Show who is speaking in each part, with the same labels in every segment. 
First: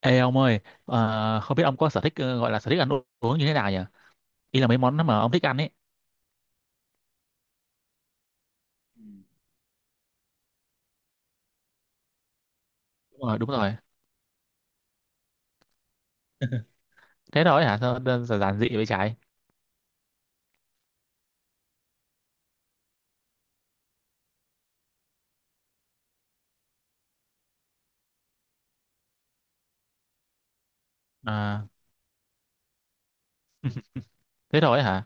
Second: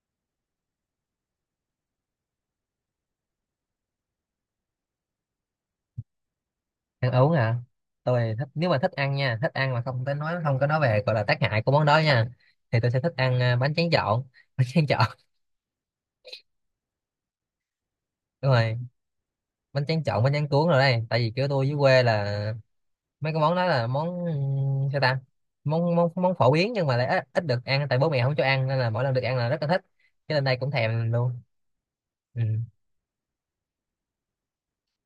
Speaker 1: Ê ông ơi, không biết ông có sở thích gọi là sở thích ăn uống như thế nào nhỉ? Ý là mấy món mà ông thích ăn ấy.
Speaker 2: Ăn uống à? Tôi thích, nếu mà thích
Speaker 1: Ừ.
Speaker 2: ăn nha, thích ăn mà không tới nói, không có nói về gọi là tác hại của món đó nha, thì tôi sẽ thích
Speaker 1: Đúng rồi,
Speaker 2: ăn
Speaker 1: đúng
Speaker 2: bánh
Speaker 1: rồi.
Speaker 2: tráng trộn. Bánh tráng trộn.
Speaker 1: Thế thôi hả? Sao đơn giản
Speaker 2: Đúng
Speaker 1: giản dị
Speaker 2: rồi,
Speaker 1: vậy trái?
Speaker 2: bánh tráng trộn, bánh tráng cuốn rồi đây. Tại vì kiểu tôi dưới quê là mấy cái món đó là món sao ta, món món món phổ biến nhưng mà lại ít được ăn, tại bố mẹ không cho ăn nên là mỗi lần được ăn là rất là thích, cho nên đây cũng thèm luôn.
Speaker 1: À,
Speaker 2: Ừ.
Speaker 1: thế thôi hả?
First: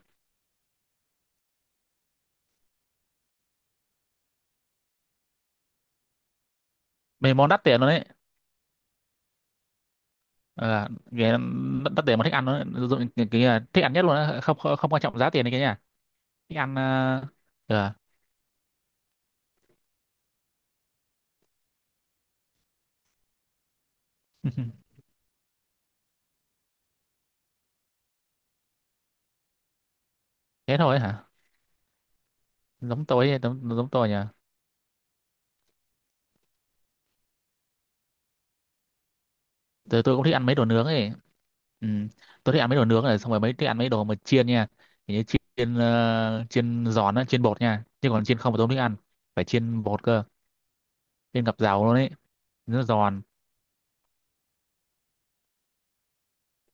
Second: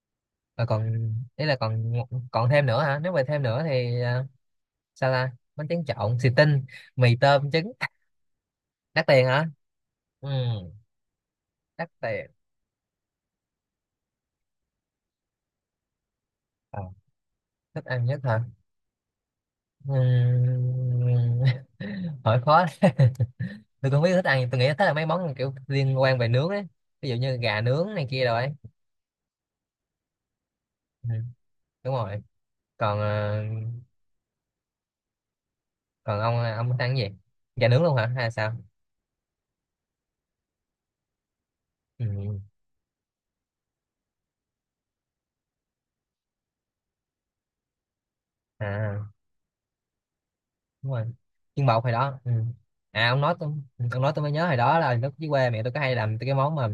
Speaker 2: Và còn ý là còn, còn thêm nữa hả? Nếu mà thêm nữa thì sao ta, bánh tráng trộn xì tinh, mì
Speaker 1: Mấy món
Speaker 2: tôm
Speaker 1: đắt
Speaker 2: trứng.
Speaker 1: tiền luôn đấy.
Speaker 2: Đắt tiền hả? Ừ.
Speaker 1: À,
Speaker 2: Đắt
Speaker 1: đắt tiền mà
Speaker 2: tiền.
Speaker 1: thích ăn nó dụng thích ăn nhất luôn á, không, không quan trọng giá tiền này kia nha. Thích ăn
Speaker 2: Ờ, thích
Speaker 1: ờ,
Speaker 2: ăn nhất hả? Ừm, hỏi khó đấy. Tôi cũng không biết thích ăn, tôi nghĩ thích là mấy món kiểu liên quan về nướng ấy, ví dụ như gà nướng này kia rồi ấy.
Speaker 1: thế thôi
Speaker 2: Ừ,
Speaker 1: hả?
Speaker 2: đúng rồi. Còn
Speaker 1: Giống tôi giống tôi nhỉ.
Speaker 2: còn ông thích ăn cái gì? Gà nướng luôn hả hay sao?
Speaker 1: Tôi cũng thích ăn mấy đồ nướng ấy. Ừ.
Speaker 2: Ừ.
Speaker 1: Tôi thích ăn mấy đồ nướng này xong rồi mấy thích ăn mấy đồ mà chiên nha. Kiểu như chiên chiên giòn á, chiên bột nha, nhưng còn chiên không mà tôi không thích ăn.
Speaker 2: À,
Speaker 1: Phải chiên bột cơ.
Speaker 2: đúng rồi.
Speaker 1: Chiên ngập
Speaker 2: Chiên bột
Speaker 1: dầu
Speaker 2: hồi
Speaker 1: luôn ấy.
Speaker 2: đó. Ừ.
Speaker 1: Nó
Speaker 2: À ông
Speaker 1: giòn.
Speaker 2: nói tôi, ông nói tôi mới nhớ hồi đó là lúc dưới quê mẹ tôi có hay làm cái món mà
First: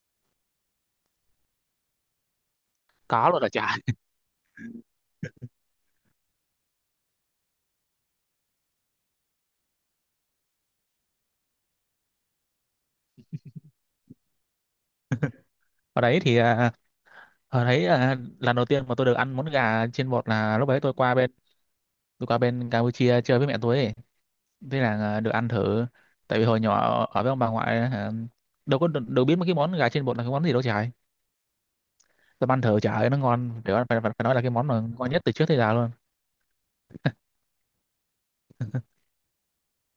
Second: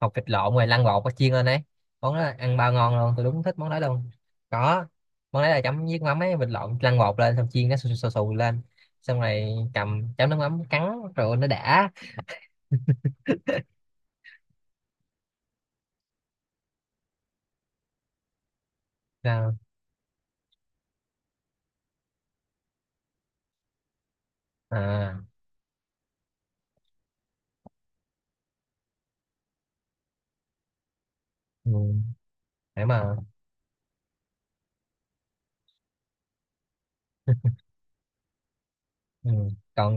Speaker 2: hột vịt lộn rồi lăn bột có chiên lên ấy. Món đó ăn bao ngon luôn, tôi
Speaker 1: Có
Speaker 2: đúng
Speaker 1: luôn là
Speaker 2: thích món
Speaker 1: chả.
Speaker 2: đó luôn. Có, món đấy là chấm với mắm ấy, vịt lộn lăn bột lên xong chiên, nó xù xù, xù lên, xong rồi cầm chấm nước mắm cắn, rồi nó đã.
Speaker 1: ở đấy thì à, Ở đấy lần đầu tiên mà tôi được ăn món
Speaker 2: À,
Speaker 1: gà chiên bột là lúc đấy tôi qua bên Campuchia chơi với mẹ tôi ấy. Thế là,
Speaker 2: à,
Speaker 1: được ăn thử. Tại vì hồi nhỏ ở với ông bà ngoại, đâu có đâu biết mấy cái món gà chiên bột là cái món gì đâu trời.
Speaker 2: ừ.
Speaker 1: Tôi ăn thử,
Speaker 2: Để
Speaker 1: trời ơi
Speaker 2: mà,
Speaker 1: nó ngon, phải, phải, phải phải nói là cái món mà ngon nhất từ trước tới giờ luôn.
Speaker 2: ừ, còn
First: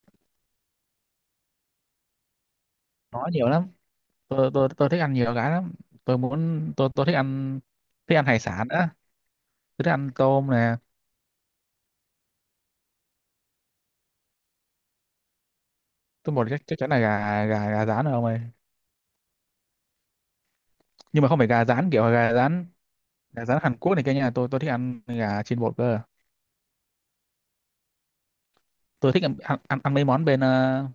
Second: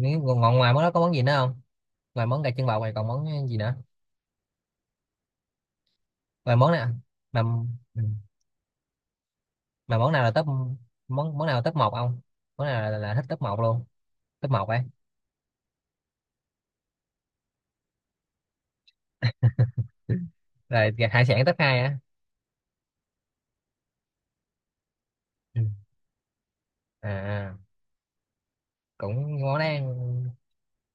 Speaker 2: nếu còn ngoài món đó có món gì nữa không? Ngoài món gà chân bò này còn món
Speaker 1: Nó nhiều
Speaker 2: gì
Speaker 1: lắm.
Speaker 2: nữa?
Speaker 1: Tôi thích ăn nhiều cái lắm.
Speaker 2: Ngoài món nè
Speaker 1: Tôi thích
Speaker 2: mà.
Speaker 1: ăn,
Speaker 2: Ừ.
Speaker 1: thích ăn hải sản á. Tôi thích
Speaker 2: Mà
Speaker 1: ăn
Speaker 2: món nào là top,
Speaker 1: tôm nè.
Speaker 2: món món nào là top một, ông? Món nào là thích top một luôn, top một ấy?
Speaker 1: Tôi một, chắc chắc chắn là gà gà gà rán rồi ông ơi.
Speaker 2: Rồi
Speaker 1: Nhưng
Speaker 2: hải
Speaker 1: mà không
Speaker 2: sản
Speaker 1: phải
Speaker 2: top
Speaker 1: gà
Speaker 2: hai
Speaker 1: rán
Speaker 2: á?
Speaker 1: kiểu gà rán, gà rán Hàn Quốc này kia nha. Tôi thích ăn gà
Speaker 2: Ừ.
Speaker 1: chiên bột cơ.
Speaker 2: À à,
Speaker 1: Tôi thích ăn
Speaker 2: cũng món
Speaker 1: ăn,
Speaker 2: đấy
Speaker 1: ăn, ăn mấy
Speaker 2: ăn.
Speaker 1: món bên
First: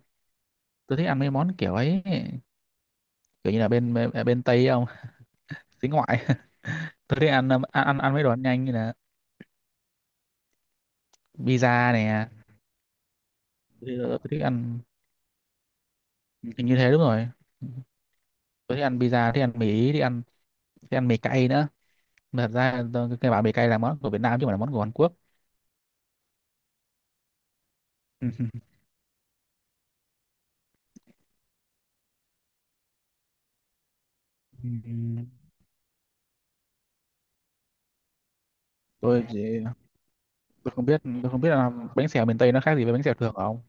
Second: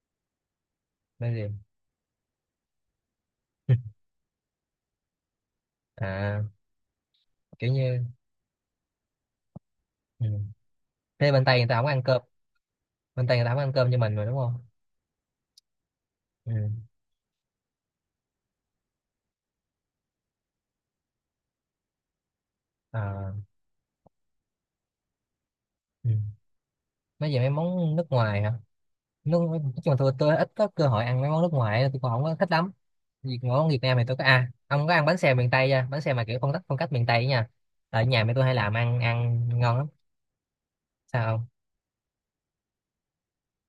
Speaker 1: tôi thích ăn mấy
Speaker 2: Nên gì?
Speaker 1: món kiểu ấy. Kiểu như là bên bên, bên Tây không. Xính ngoại.
Speaker 2: À,
Speaker 1: Tôi thích ăn
Speaker 2: kiểu như,
Speaker 1: ăn mấy đồ ăn nhanh như là
Speaker 2: ừ. Thế bên Tây người ta không
Speaker 1: pizza
Speaker 2: ăn cơm,
Speaker 1: nè.
Speaker 2: bên Tây người ta không ăn cơm như
Speaker 1: tôi,
Speaker 2: mình
Speaker 1: tôi
Speaker 2: mà đúng
Speaker 1: thích
Speaker 2: không?
Speaker 1: ăn.
Speaker 2: Ừ.
Speaker 1: Thì như thế đúng rồi. Tôi thích ăn pizza, thích ăn mì ý, thích ăn, thích ăn mì cay nữa. Mà thật ra tôi cái bảo
Speaker 2: À.
Speaker 1: mì cay là món của Việt Nam chứ không phải là món của Hàn Quốc.
Speaker 2: Ừ. Mấy về mấy món nước ngoài hả? Nước nói chung là tôi ít có cơ hội ăn mấy món nước ngoài, tôi còn không có thích lắm. Vì món Việt Nam thì tôi có, à ông có ăn
Speaker 1: Ừm,
Speaker 2: bánh xèo miền Tây chưa, bánh xèo mà kiểu phong cách, phong cách miền Tây ấy nha? Ở nhà mẹ tôi hay làm, ăn
Speaker 1: tôi
Speaker 2: ăn
Speaker 1: chỉ
Speaker 2: ngon lắm.
Speaker 1: tôi không
Speaker 2: Sao,
Speaker 1: biết là bánh xèo miền Tây nó khác gì với bánh xèo thường không.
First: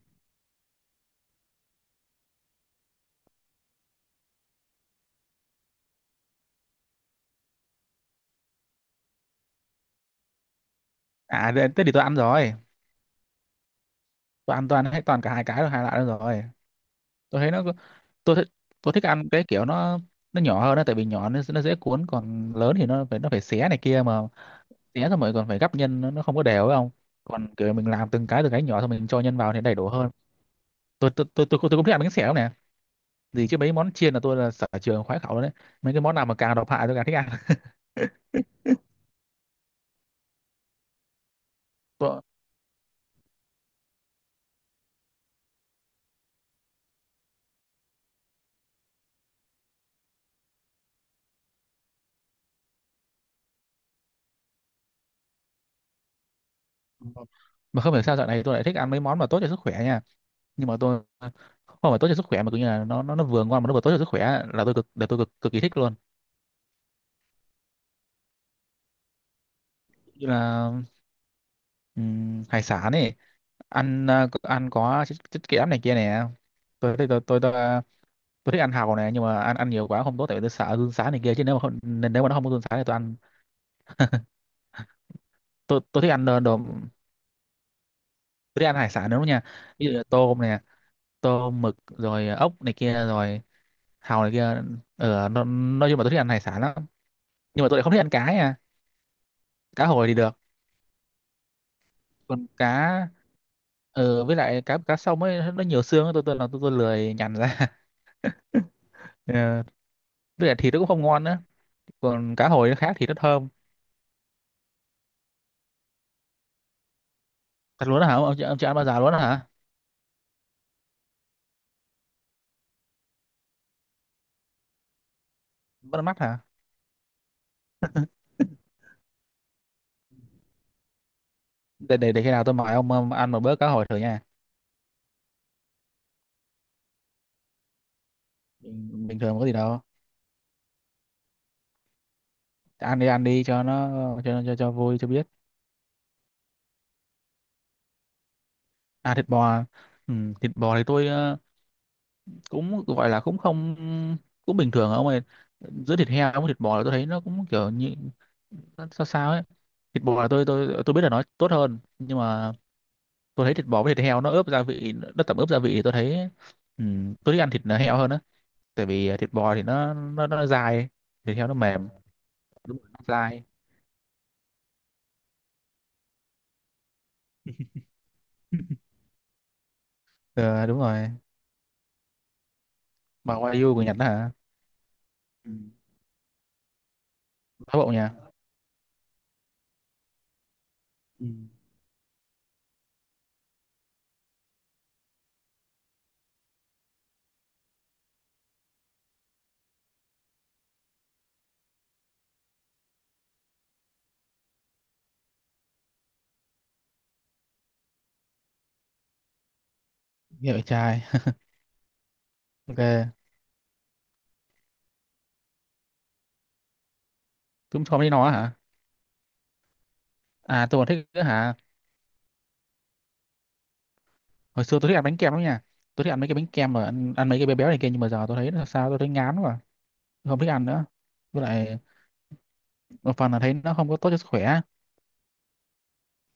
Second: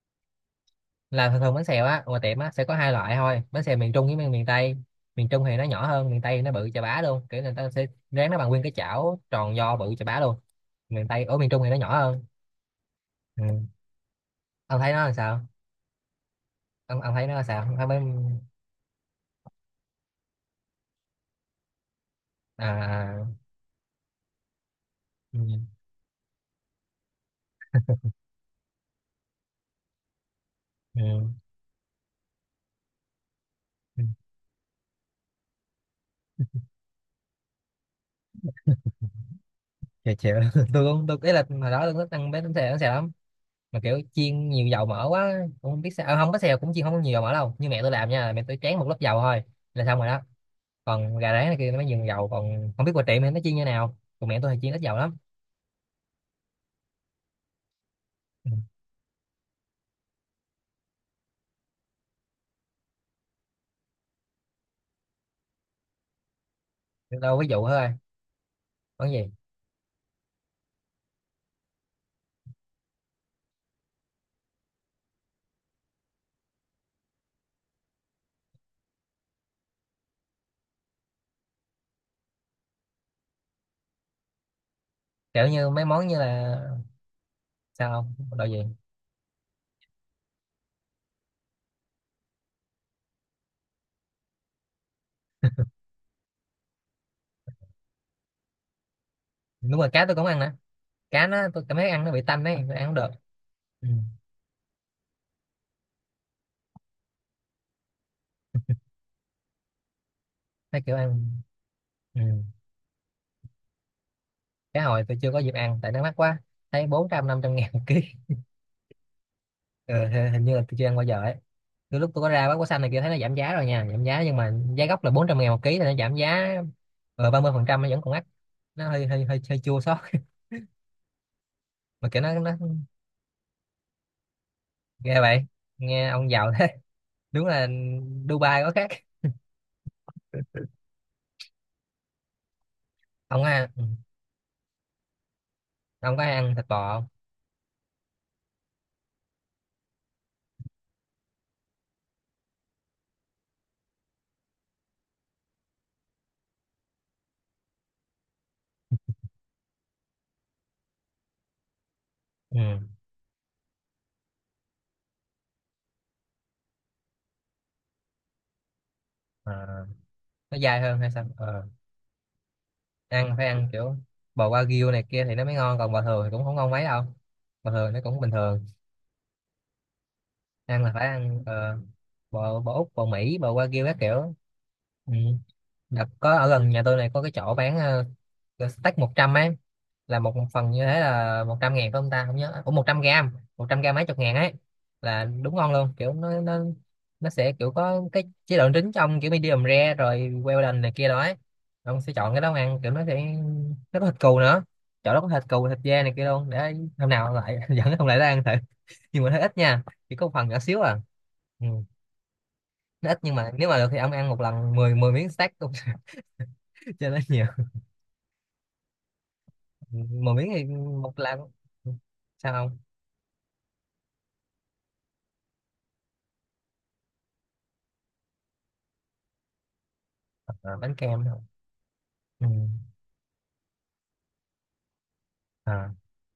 Speaker 2: là thường thường bánh xèo á, ngoài tiệm á sẽ có hai loại thôi, bánh xèo miền Trung với miền miền Tây. Miền Trung thì nó nhỏ hơn, miền Tây thì nó bự chà bá luôn, kiểu người ta sẽ rán nó bằng nguyên cái chảo tròn do bự chà bá luôn. Miền Tây, ở miền Trung
Speaker 1: Thế
Speaker 2: thì nó
Speaker 1: Thế thì
Speaker 2: nhỏ
Speaker 1: tôi ăn
Speaker 2: hơn.
Speaker 1: rồi.
Speaker 2: Ừ.
Speaker 1: Tôi ăn
Speaker 2: Ông
Speaker 1: toàn
Speaker 2: thấy
Speaker 1: hết,
Speaker 2: nó là
Speaker 1: toàn cả hai
Speaker 2: sao?
Speaker 1: cái rồi, hai loại đó rồi.
Speaker 2: Ông thấy nó
Speaker 1: Tôi
Speaker 2: là
Speaker 1: thấy
Speaker 2: sao,
Speaker 1: nó có-
Speaker 2: ông thấy mấy?
Speaker 1: tôi thích tôi thích ăn cái kiểu nó nhỏ hơn đó. Tại vì nhỏ, nó dễ cuốn. Còn
Speaker 2: À
Speaker 1: lớn thì
Speaker 2: à,
Speaker 1: nó phải xé này kia mà, xé xong rồi còn phải gắp
Speaker 2: ừ.
Speaker 1: nhân, nó không có đều phải không. Còn kiểu mình làm từng cái, từng cái nhỏ xong mình cho nhân vào thì đầy đủ hơn.
Speaker 2: Ừ.
Speaker 1: Tôi cũng thích ăn bánh xèo lắm nè. Gì chứ mấy món
Speaker 2: Ừ.
Speaker 1: chiên là tôi là sở trường khoái khẩu đấy. Mấy cái món nào mà càng độc hại tôi càng thích ăn.
Speaker 2: Chịu chịu. Tôi cũng tôi ý là hồi đó tôi thích
Speaker 1: tôi,
Speaker 2: ăn bánh xèo, bánh xèo lắm mà kiểu chiên nhiều dầu mỡ quá, cũng không biết sao, không bánh xèo cũng chiên không có nhiều dầu mỡ đâu, như mẹ tôi làm nha, mẹ tôi tráng một lớp dầu thôi là xong rồi đó. Còn gà rán này kia nó mới dùng dầu, còn không biết qua tiệm thì nó chiên như nào, còn mẹ tôi thì chiên ít dầu lắm.
Speaker 1: mà không hiểu sao dạo này
Speaker 2: Ừ.
Speaker 1: tôi lại thích ăn mấy món mà tốt cho sức khỏe nha. Nhưng mà tôi không phải tốt cho sức khỏe mà cứ như là nó vừa ngon mà nó vừa tốt cho sức khỏe là tôi cực cực kỳ thích luôn.
Speaker 2: Đâu, ví dụ thôi, món gì?
Speaker 1: Như là hải sản ấy. Ăn có chất kẽm này kia nè. tôi tôi tôi tôi, tôi, à, tôi thích ăn hàu này, nhưng mà ăn ăn nhiều quá không tốt tại vì tôi sợ run sán này kia chứ nếu mà không, nên nếu mà nó không có run sán thì tôi ăn.
Speaker 2: Kiểu như
Speaker 1: tôi
Speaker 2: mấy
Speaker 1: tôi
Speaker 2: món
Speaker 1: thích
Speaker 2: như
Speaker 1: ăn đồ
Speaker 2: là.
Speaker 1: đồ.
Speaker 2: Sao không, đồ
Speaker 1: Tôi
Speaker 2: gì?
Speaker 1: đi ăn hải sản đúng không nha. Ví dụ như tôm này, tôm mực rồi ốc này kia rồi hàu này kia. Nói chung là tôi thích ăn hải sản lắm, nhưng mà tôi lại không thích ăn cá nha.
Speaker 2: Đúng
Speaker 1: Cá
Speaker 2: rồi, cá
Speaker 1: hồi thì
Speaker 2: tôi cũng
Speaker 1: được.
Speaker 2: ăn nè, cá nó tôi cảm thấy ăn nó bị tanh
Speaker 1: Còn
Speaker 2: ấy, tôi ăn không
Speaker 1: cá
Speaker 2: được. Ừ.
Speaker 1: ờ với lại cá cá sông ấy nó nhiều xương ấy. Tôi lười nhằn ra. Ờ, với lại thịt nó
Speaker 2: Mấy
Speaker 1: cũng
Speaker 2: kiểu
Speaker 1: không ngon
Speaker 2: ăn.
Speaker 1: nữa.
Speaker 2: Ừ.
Speaker 1: Còn cá hồi nó khác thì nó thơm.
Speaker 2: Cá hồi tôi chưa có dịp ăn tại nó mắc quá, thấy 400 500 ngàn một
Speaker 1: Thật
Speaker 2: ký.
Speaker 1: luôn đó hả ông, ông chưa ăn bao giờ luôn đó hả?
Speaker 2: Ừ, hình hình như là tôi chưa ăn bao giờ ấy. Từ lúc tôi có ra bán quả xanh này kia thấy nó giảm giá rồi nha, giảm giá nhưng mà giá gốc là 400 ngàn một ký, thì nó
Speaker 1: Bắt
Speaker 2: giảm
Speaker 1: mắt hả?
Speaker 2: giá 30%, nó vẫn còn mắc, nó hơi hơi hơi hơi chua xót. Mà kiểu
Speaker 1: Để khi nào
Speaker 2: nó
Speaker 1: tôi mời ông ăn một bữa cá hồi thử nha.
Speaker 2: ghê vậy, nghe ông giàu thế. Đúng là Dubai có khác.
Speaker 1: Bình thường có gì đâu. Ăn đi, ăn
Speaker 2: Ông
Speaker 1: đi cho
Speaker 2: à, ừ.
Speaker 1: nó, cho vui cho biết.
Speaker 2: Ông có hay ăn thịt bò không?
Speaker 1: À thịt bò à? Ừ, thịt bò thì tôi cũng gọi là cũng không, cũng bình thường ông ơi. Giữa thịt heo với thịt bò là tôi thấy nó cũng kiểu như nó sao sao ấy. Thịt bò là tôi biết là nó tốt hơn, nhưng mà
Speaker 2: Ừ.
Speaker 1: tôi thấy thịt bò với thịt heo nó ướp gia vị, nó tẩm ướp gia vị thì tôi thấy, ừ, tôi thích ăn thịt heo hơn á. Tại vì thịt bò thì
Speaker 2: À,
Speaker 1: nó
Speaker 2: nó dai
Speaker 1: dai.
Speaker 2: hơn hay sao?
Speaker 1: Thịt heo nó
Speaker 2: Ờ.
Speaker 1: mềm. Đúng rồi, nó
Speaker 2: Ăn
Speaker 1: dai.
Speaker 2: phải ăn kiểu bò wagyu này kia thì nó mới ngon, còn bò thường thì cũng không ngon mấy đâu, bò thường nó cũng bình thường.
Speaker 1: Ờ đúng
Speaker 2: Ăn là phải
Speaker 1: rồi.
Speaker 2: ăn bò, bò Úc, bò
Speaker 1: Mà
Speaker 2: Mỹ, bò
Speaker 1: Wagyu của
Speaker 2: wagyu các
Speaker 1: Nhật đó hả?
Speaker 2: kiểu. Ừ.
Speaker 1: Ừ.
Speaker 2: Đợt có ở gần nhà tôi này có cái chỗ bán,
Speaker 1: Thái Bộ nhà.
Speaker 2: steak 100 ấy, là một phần như thế
Speaker 1: Ừ.
Speaker 2: là 100 ngàn phải không ta, không nhớ, ủa 100 gram, 100 gram mấy chục ngàn ấy, là đúng ngon luôn, kiểu nó sẽ kiểu có cái chế độ trứng trong kiểu medium rare rồi Wellington này kia đó ấy. Ông sẽ chọn cái đó ăn kiểu nó sẽ, nó có thịt cừu nữa, chỗ đó có thịt cừu, thịt dê này kia luôn, để hôm nào lại dẫn ông lại đó ăn thử. Nhưng mà nó ít nha, chỉ có một phần
Speaker 1: Nghe
Speaker 2: nhỏ
Speaker 1: vậy
Speaker 2: xíu à.
Speaker 1: trai.
Speaker 2: Ừ.
Speaker 1: Ok.
Speaker 2: Nó ít nhưng mà nếu mà được thì ông ăn một lần mười mười miếng stack cũng cho nó nhiều.
Speaker 1: Chúng không thấy nó hả.
Speaker 2: 10 miếng thì
Speaker 1: À tôi còn thích
Speaker 2: một
Speaker 1: nữa
Speaker 2: lần,
Speaker 1: hả.
Speaker 2: sao không.
Speaker 1: Hồi xưa tôi thích ăn bánh kem lắm nha. Tôi thích ăn mấy cái bánh kem mà ăn mấy cái bé béo này kia, nhưng mà giờ tôi thấy là sao tôi thấy ngán quá. Tôi không thích ăn
Speaker 2: À,
Speaker 1: nữa.
Speaker 2: bánh kem hả?
Speaker 1: Với lại
Speaker 2: Ừ.
Speaker 1: một phần là thấy nó không có tốt cho sức khỏe.
Speaker 2: À,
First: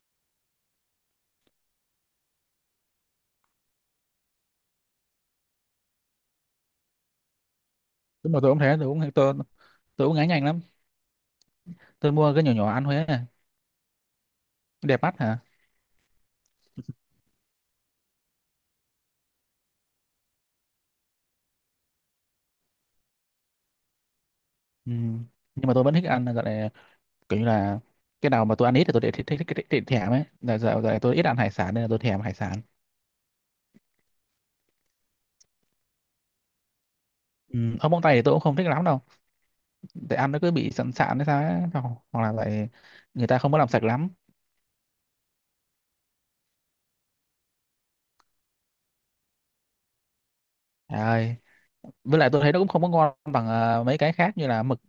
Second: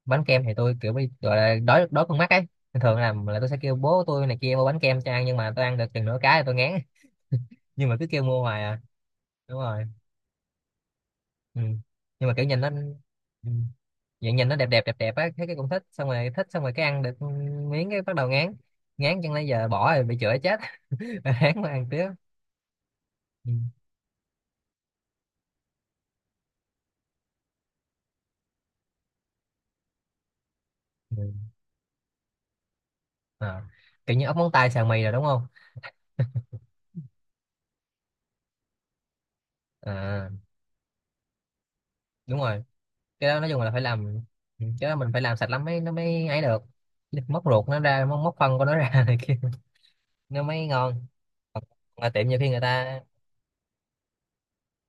Speaker 2: bánh kem thì tôi kiểu bị gọi là đói đói con mắt ấy, nên thường làm là tôi sẽ kêu bố tôi này kia mua bánh kem cho ăn nhưng mà tôi ăn được chừng nửa cái thì tôi ngán. Nhưng mà cứ kêu
Speaker 1: Đúng mà
Speaker 2: mua
Speaker 1: tôi cũng
Speaker 2: hoài
Speaker 1: thế,
Speaker 2: à. Đúng rồi.
Speaker 1: tôi cũng ngán nhanh lắm.
Speaker 2: Ừ.
Speaker 1: Tôi
Speaker 2: Nhưng mà
Speaker 1: mua cái
Speaker 2: kiểu
Speaker 1: nhỏ
Speaker 2: nhìn
Speaker 1: nhỏ
Speaker 2: nó,
Speaker 1: ăn Huế này,
Speaker 2: ừ, vậy nhìn nó đẹp đẹp đẹp
Speaker 1: đẹp
Speaker 2: đẹp
Speaker 1: mắt
Speaker 2: á,
Speaker 1: hả.
Speaker 2: thấy cái cũng thích, xong rồi thích, xong rồi cái ăn được miếng cái bắt đầu ngán. Ngán chẳng lẽ giờ bỏ rồi bị chửi chết, ngán mà ăn tiếp. Ừ.
Speaker 1: Ừ. Nhưng mà tôi vẫn thích ăn, gọi là kiểu như là cái nào mà tôi ăn ít thì tôi để thích thích, thích, thích, thích thèm ấy. Là giờ, tôi ít
Speaker 2: Ừ.
Speaker 1: ăn hải sản nên là tôi thèm hải sản.
Speaker 2: À. Kiểu như ốc móng tay xào mì rồi đúng không?
Speaker 1: Ừ. Ở móng tay thì tôi cũng không thích lắm đâu. Để
Speaker 2: À,
Speaker 1: ăn nó cứ bị sẵn sạn hay sao ấy. Hoặc Hoặc là
Speaker 2: đúng rồi.
Speaker 1: lại người
Speaker 2: Cái
Speaker 1: ta
Speaker 2: đó nói
Speaker 1: không có
Speaker 2: chung
Speaker 1: làm
Speaker 2: là phải
Speaker 1: sạch lắm.
Speaker 2: làm, ừ, cái đó mình phải làm sạch lắm mới nó mới ấy được, móc ruột nó ra, móc phân của nó ra này kia, nó mới
Speaker 1: Trời
Speaker 2: ngon.
Speaker 1: ơi.
Speaker 2: Còn ngoài
Speaker 1: Với
Speaker 2: tiệm
Speaker 1: lại
Speaker 2: nhiều
Speaker 1: tôi
Speaker 2: khi
Speaker 1: thấy nó
Speaker 2: người
Speaker 1: cũng không có
Speaker 2: ta.
Speaker 1: ngon bằng mấy cái khác như là mực.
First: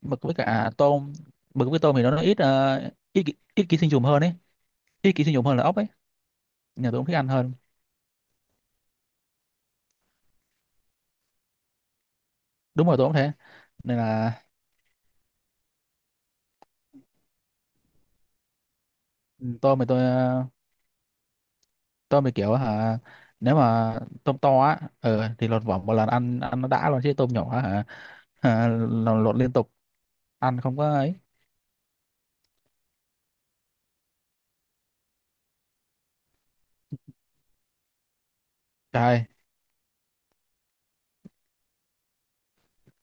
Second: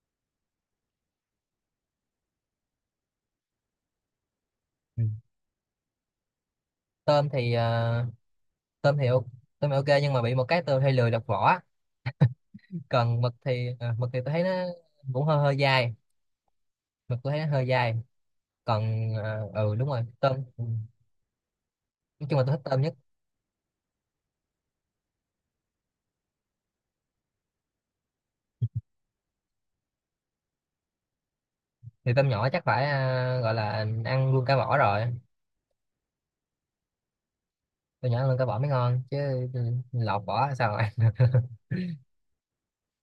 Speaker 1: Mực với cả tôm. Mực với tôm thì nó ít ký sinh trùng hơn ấy.
Speaker 2: Ừ,
Speaker 1: Ít ký sinh trùng hơn là ốc ấy. Nhà tôi cũng thích ăn
Speaker 2: tôm
Speaker 1: hơn.
Speaker 2: thì tôm thì ok- tôm thì ok nhưng mà bị một cái tôi hay lười lọc vỏ.
Speaker 1: Đúng rồi, tôi cũng
Speaker 2: Còn
Speaker 1: thế
Speaker 2: mực thì
Speaker 1: nên
Speaker 2: mực thì
Speaker 1: là,
Speaker 2: tôi thấy nó cũng hơi hơi dai, mực tôi thấy nó hơi dai. Còn
Speaker 1: ừ,
Speaker 2: ừ
Speaker 1: tôm thì
Speaker 2: đúng
Speaker 1: tôi
Speaker 2: rồi tôm, ừ,
Speaker 1: tôm
Speaker 2: nói
Speaker 1: thì
Speaker 2: chung là
Speaker 1: kiểu
Speaker 2: tôi thích tôm nhất.
Speaker 1: hả. Nếu mà tôm to á thì lột vỏ một lần, ăn ăn nó đã luôn. Chứ tôm nhỏ á, hả, hả, lột liên tục ăn không có ấy.
Speaker 2: Thì tôm nhỏ chắc phải gọi là ăn luôn cả vỏ rồi, tôm nhỏ ăn luôn cả vỏ mới ngon
Speaker 1: Trời
Speaker 2: chứ. Ừ, lọc vỏ sao mà ăn.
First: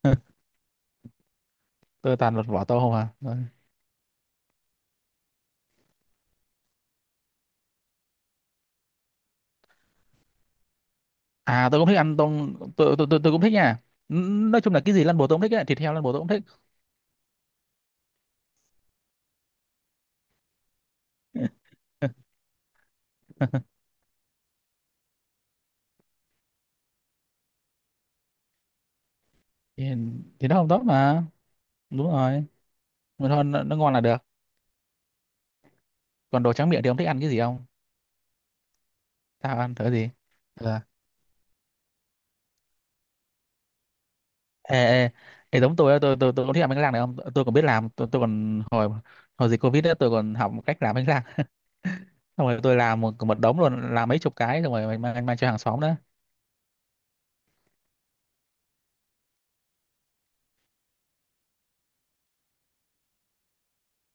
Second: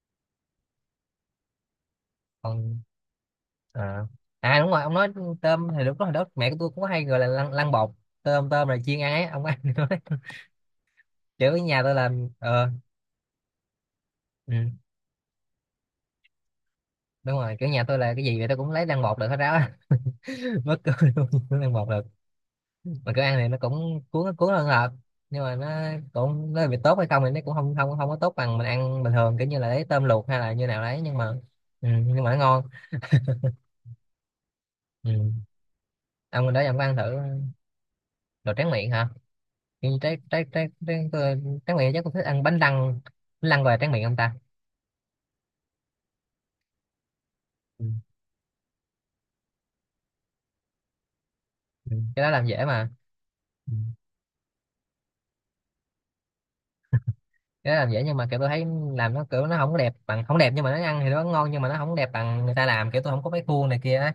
Speaker 1: ơi, tôi toàn lột vỏ
Speaker 2: Còn
Speaker 1: tôm không à. Rồi.
Speaker 2: à, à đúng rồi ông nói tôm thì đúng, hồi đó mẹ của tôi cũng có hay gọi là lăn bột tôm, tôm là chiên ăn ấy, ông có ăn được không? Kiểu
Speaker 1: À tôi
Speaker 2: nhà
Speaker 1: cũng
Speaker 2: tôi
Speaker 1: thích
Speaker 2: là
Speaker 1: ăn tôm,
Speaker 2: ờ,
Speaker 1: tôi cũng thích nha. Nói
Speaker 2: ừ,
Speaker 1: chung là cái gì lăn bồ tôi cũng thích ấy. Thịt heo lăn bồ tôi cũng thích.
Speaker 2: đúng rồi, kiểu nhà tôi là cái gì vậy tôi cũng lấy lăn bột được hết ráo á. mất cười luôn, cũng lăn bột được. Mà kiểu ăn thì nó cũng cuốn cuốn hơn hợp nhưng mà nó cũng, nó bị tốt hay không thì nó cũng không không không có tốt bằng mình ăn bình thường, kiểu như là
Speaker 1: thì,
Speaker 2: lấy tôm luộc hay
Speaker 1: thì
Speaker 2: là
Speaker 1: nó
Speaker 2: như
Speaker 1: không
Speaker 2: nào
Speaker 1: tốt
Speaker 2: đấy nhưng
Speaker 1: mà.
Speaker 2: mà ừ,
Speaker 1: Đúng
Speaker 2: nhưng mà nó
Speaker 1: rồi.
Speaker 2: ngon.
Speaker 1: Mà thôi, nó ngon là được.
Speaker 2: Ừ.
Speaker 1: Còn
Speaker 2: Ông
Speaker 1: đồ
Speaker 2: đó
Speaker 1: tráng
Speaker 2: ông
Speaker 1: miệng
Speaker 2: có
Speaker 1: thì
Speaker 2: ăn
Speaker 1: ông
Speaker 2: thử,
Speaker 1: thích ăn cái gì không?
Speaker 2: đồ tráng miệng hả?
Speaker 1: Tao ăn
Speaker 2: Thì
Speaker 1: thử gì.
Speaker 2: trái trái trái
Speaker 1: Ờ.
Speaker 2: trái, trái, trái miệng, chắc cũng thích ăn bánh lăng, bánh lăng gọi là miệng không ta?
Speaker 1: Ê, ê. Ê giống tôi á, tôi cũng thích ăn bánh rang này. Không tôi còn biết
Speaker 2: Ừ.
Speaker 1: làm. Tôi còn hồi, hồi dịch covid đó tôi còn học một cách làm bánh răng.
Speaker 2: Ừ, cái đó làm
Speaker 1: Xong rồi
Speaker 2: dễ
Speaker 1: tôi
Speaker 2: mà.
Speaker 1: làm một một đống
Speaker 2: Ừ,
Speaker 1: luôn, làm mấy chục cái xong rồi mang mang cho hàng xóm đó.
Speaker 2: cái đó làm dễ nhưng mà kiểu tôi thấy làm nó kiểu nó không có đẹp bằng, không đẹp nhưng mà nó ăn thì nó ngon, nhưng mà nó không đẹp bằng người ta làm, kiểu tôi không có cái khuôn này kia á,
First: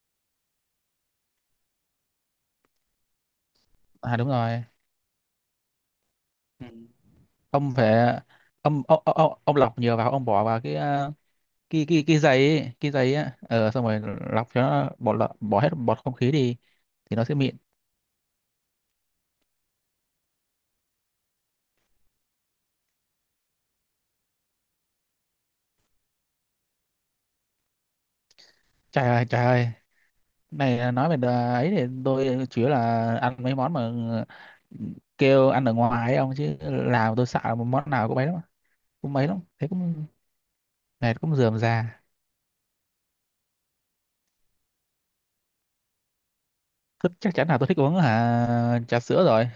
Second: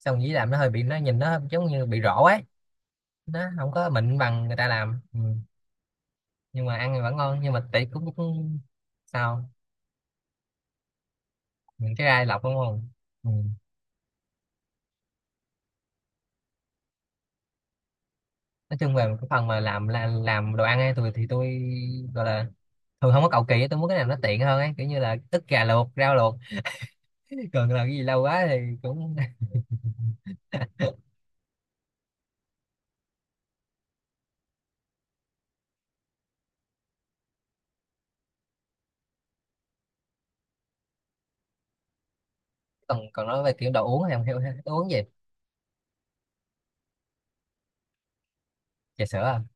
Speaker 2: xong dĩ làm nó hơi bị nó nhìn nó giống như bị rỗ ấy, nó không có
Speaker 1: À
Speaker 2: mịn
Speaker 1: đúng
Speaker 2: bằng người
Speaker 1: rồi.
Speaker 2: ta làm. Ừ. Nhưng
Speaker 1: Ừ.
Speaker 2: mà ăn thì vẫn ngon, nhưng mà
Speaker 1: Ông
Speaker 2: tỷ
Speaker 1: phải,
Speaker 2: cũng, cũng. Sao,
Speaker 1: ông lọc nhiều vào, ông bỏ vào cái
Speaker 2: những cái
Speaker 1: cái
Speaker 2: gai lọc đúng
Speaker 1: giấy ấy,
Speaker 2: không?
Speaker 1: cái giấy
Speaker 2: Ừ.
Speaker 1: á xong rồi lọc cho nó, bỏ hết bọt không khí đi thì nó sẽ mịn.
Speaker 2: Nói chung về cái phần mà làm là làm đồ ăn ấy, tôi thì tôi gọi là thường không có cầu kỳ á, tôi muốn cái nào nó tiện hơn ấy, kiểu như là ức gà luộc, rau luộc, còn là cái gì lâu quá thì
Speaker 1: Trời
Speaker 2: cũng.
Speaker 1: ơi, trời ơi. Này nói về ấy thì tôi chủ yếu là ăn mấy món mà kêu ăn ở ngoài ấy ông. Chứ làm tôi sợ, một món nào cũng mấy lắm, cũng mấy lắm thế cũng mệt cũng rườm rà.
Speaker 2: Còn còn nói về kiểu đồ uống thì không hiểu ha, tôi uống gì.
Speaker 1: Chắc chắn là tôi thích uống hả trà
Speaker 2: Trà sữa
Speaker 1: sữa
Speaker 2: à?
Speaker 1: rồi.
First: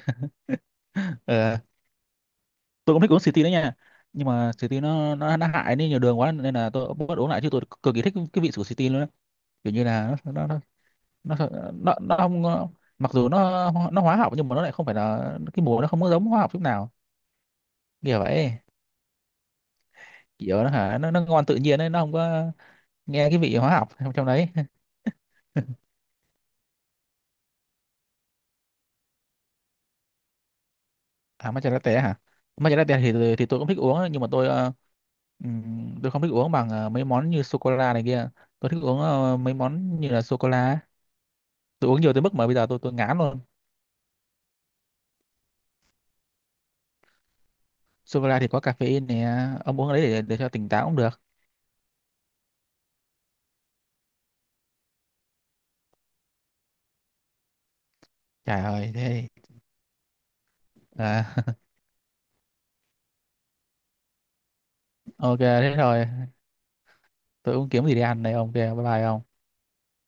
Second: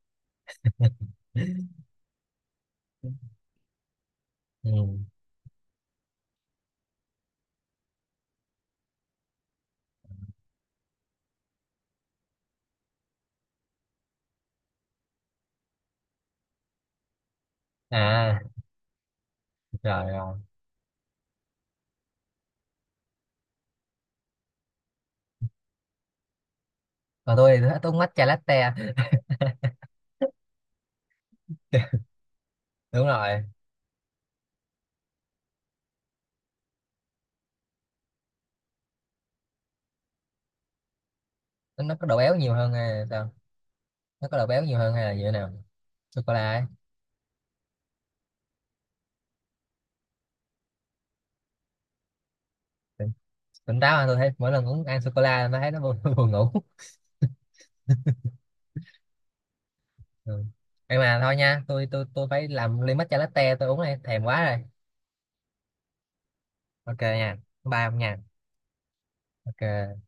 Speaker 1: Ờ, tôi cũng thích uống Sweetie đấy nha. Nhưng mà Sweetie
Speaker 2: Ừ.
Speaker 1: nó hại đi nhiều đường quá nên là tôi cũng bắt uống lại. Chứ tôi cực kỳ thích cái vị của Sweetie luôn á. Kiểu như là nó nó không. Mặc dù nó hóa học nhưng mà nó lại không phải là, cái mùi nó không có giống hóa học chút nào. Kiểu
Speaker 2: À,
Speaker 1: vậy.
Speaker 2: rồi rồi.
Speaker 1: Kiểu nó hả, nó ngon tự nhiên ấy, nó không có nghe cái vị hóa học trong trong đấy.
Speaker 2: Còn tôi thì tôi uống matcha latte à.
Speaker 1: À matcha latte hả. Matcha latte
Speaker 2: Đúng
Speaker 1: thì
Speaker 2: rồi,
Speaker 1: thì tôi cũng thích uống ấy, nhưng mà tôi tôi không thích uống bằng mấy món như sô cô la này kia. Tôi thích uống mấy món như là sô cô la.
Speaker 2: nó
Speaker 1: Tôi
Speaker 2: nó
Speaker 1: uống
Speaker 2: có
Speaker 1: nhiều
Speaker 2: độ
Speaker 1: tới mức
Speaker 2: béo
Speaker 1: mà
Speaker 2: nhiều
Speaker 1: bây giờ
Speaker 2: hơn hay
Speaker 1: tôi
Speaker 2: là
Speaker 1: ngán
Speaker 2: sao,
Speaker 1: luôn.
Speaker 2: nó có độ béo nhiều hơn hay là như thế nào, sô cô la ấy?
Speaker 1: Sô cô la thì có caffeine nè, ông uống cái đấy để cho tỉnh táo cũng được.
Speaker 2: Tỉnh, tỉnh táo mà tôi thấy mỗi lần uống ăn sô cô la nó thấy nó buồn, buồn ngủ.
Speaker 1: Trời ơi thế.
Speaker 2: Ừ. Ê mà
Speaker 1: À,
Speaker 2: thôi nha, tôi phải làm ly matcha latte tôi uống đây, thèm quá rồi.
Speaker 1: ok thế thôi.
Speaker 2: Ok nha.
Speaker 1: Tôi cũng
Speaker 2: Bye
Speaker 1: kiếm gì
Speaker 2: ông
Speaker 1: để
Speaker 2: nha.
Speaker 1: ăn đây ông. Kia bye bye ông.
Speaker 2: Ok.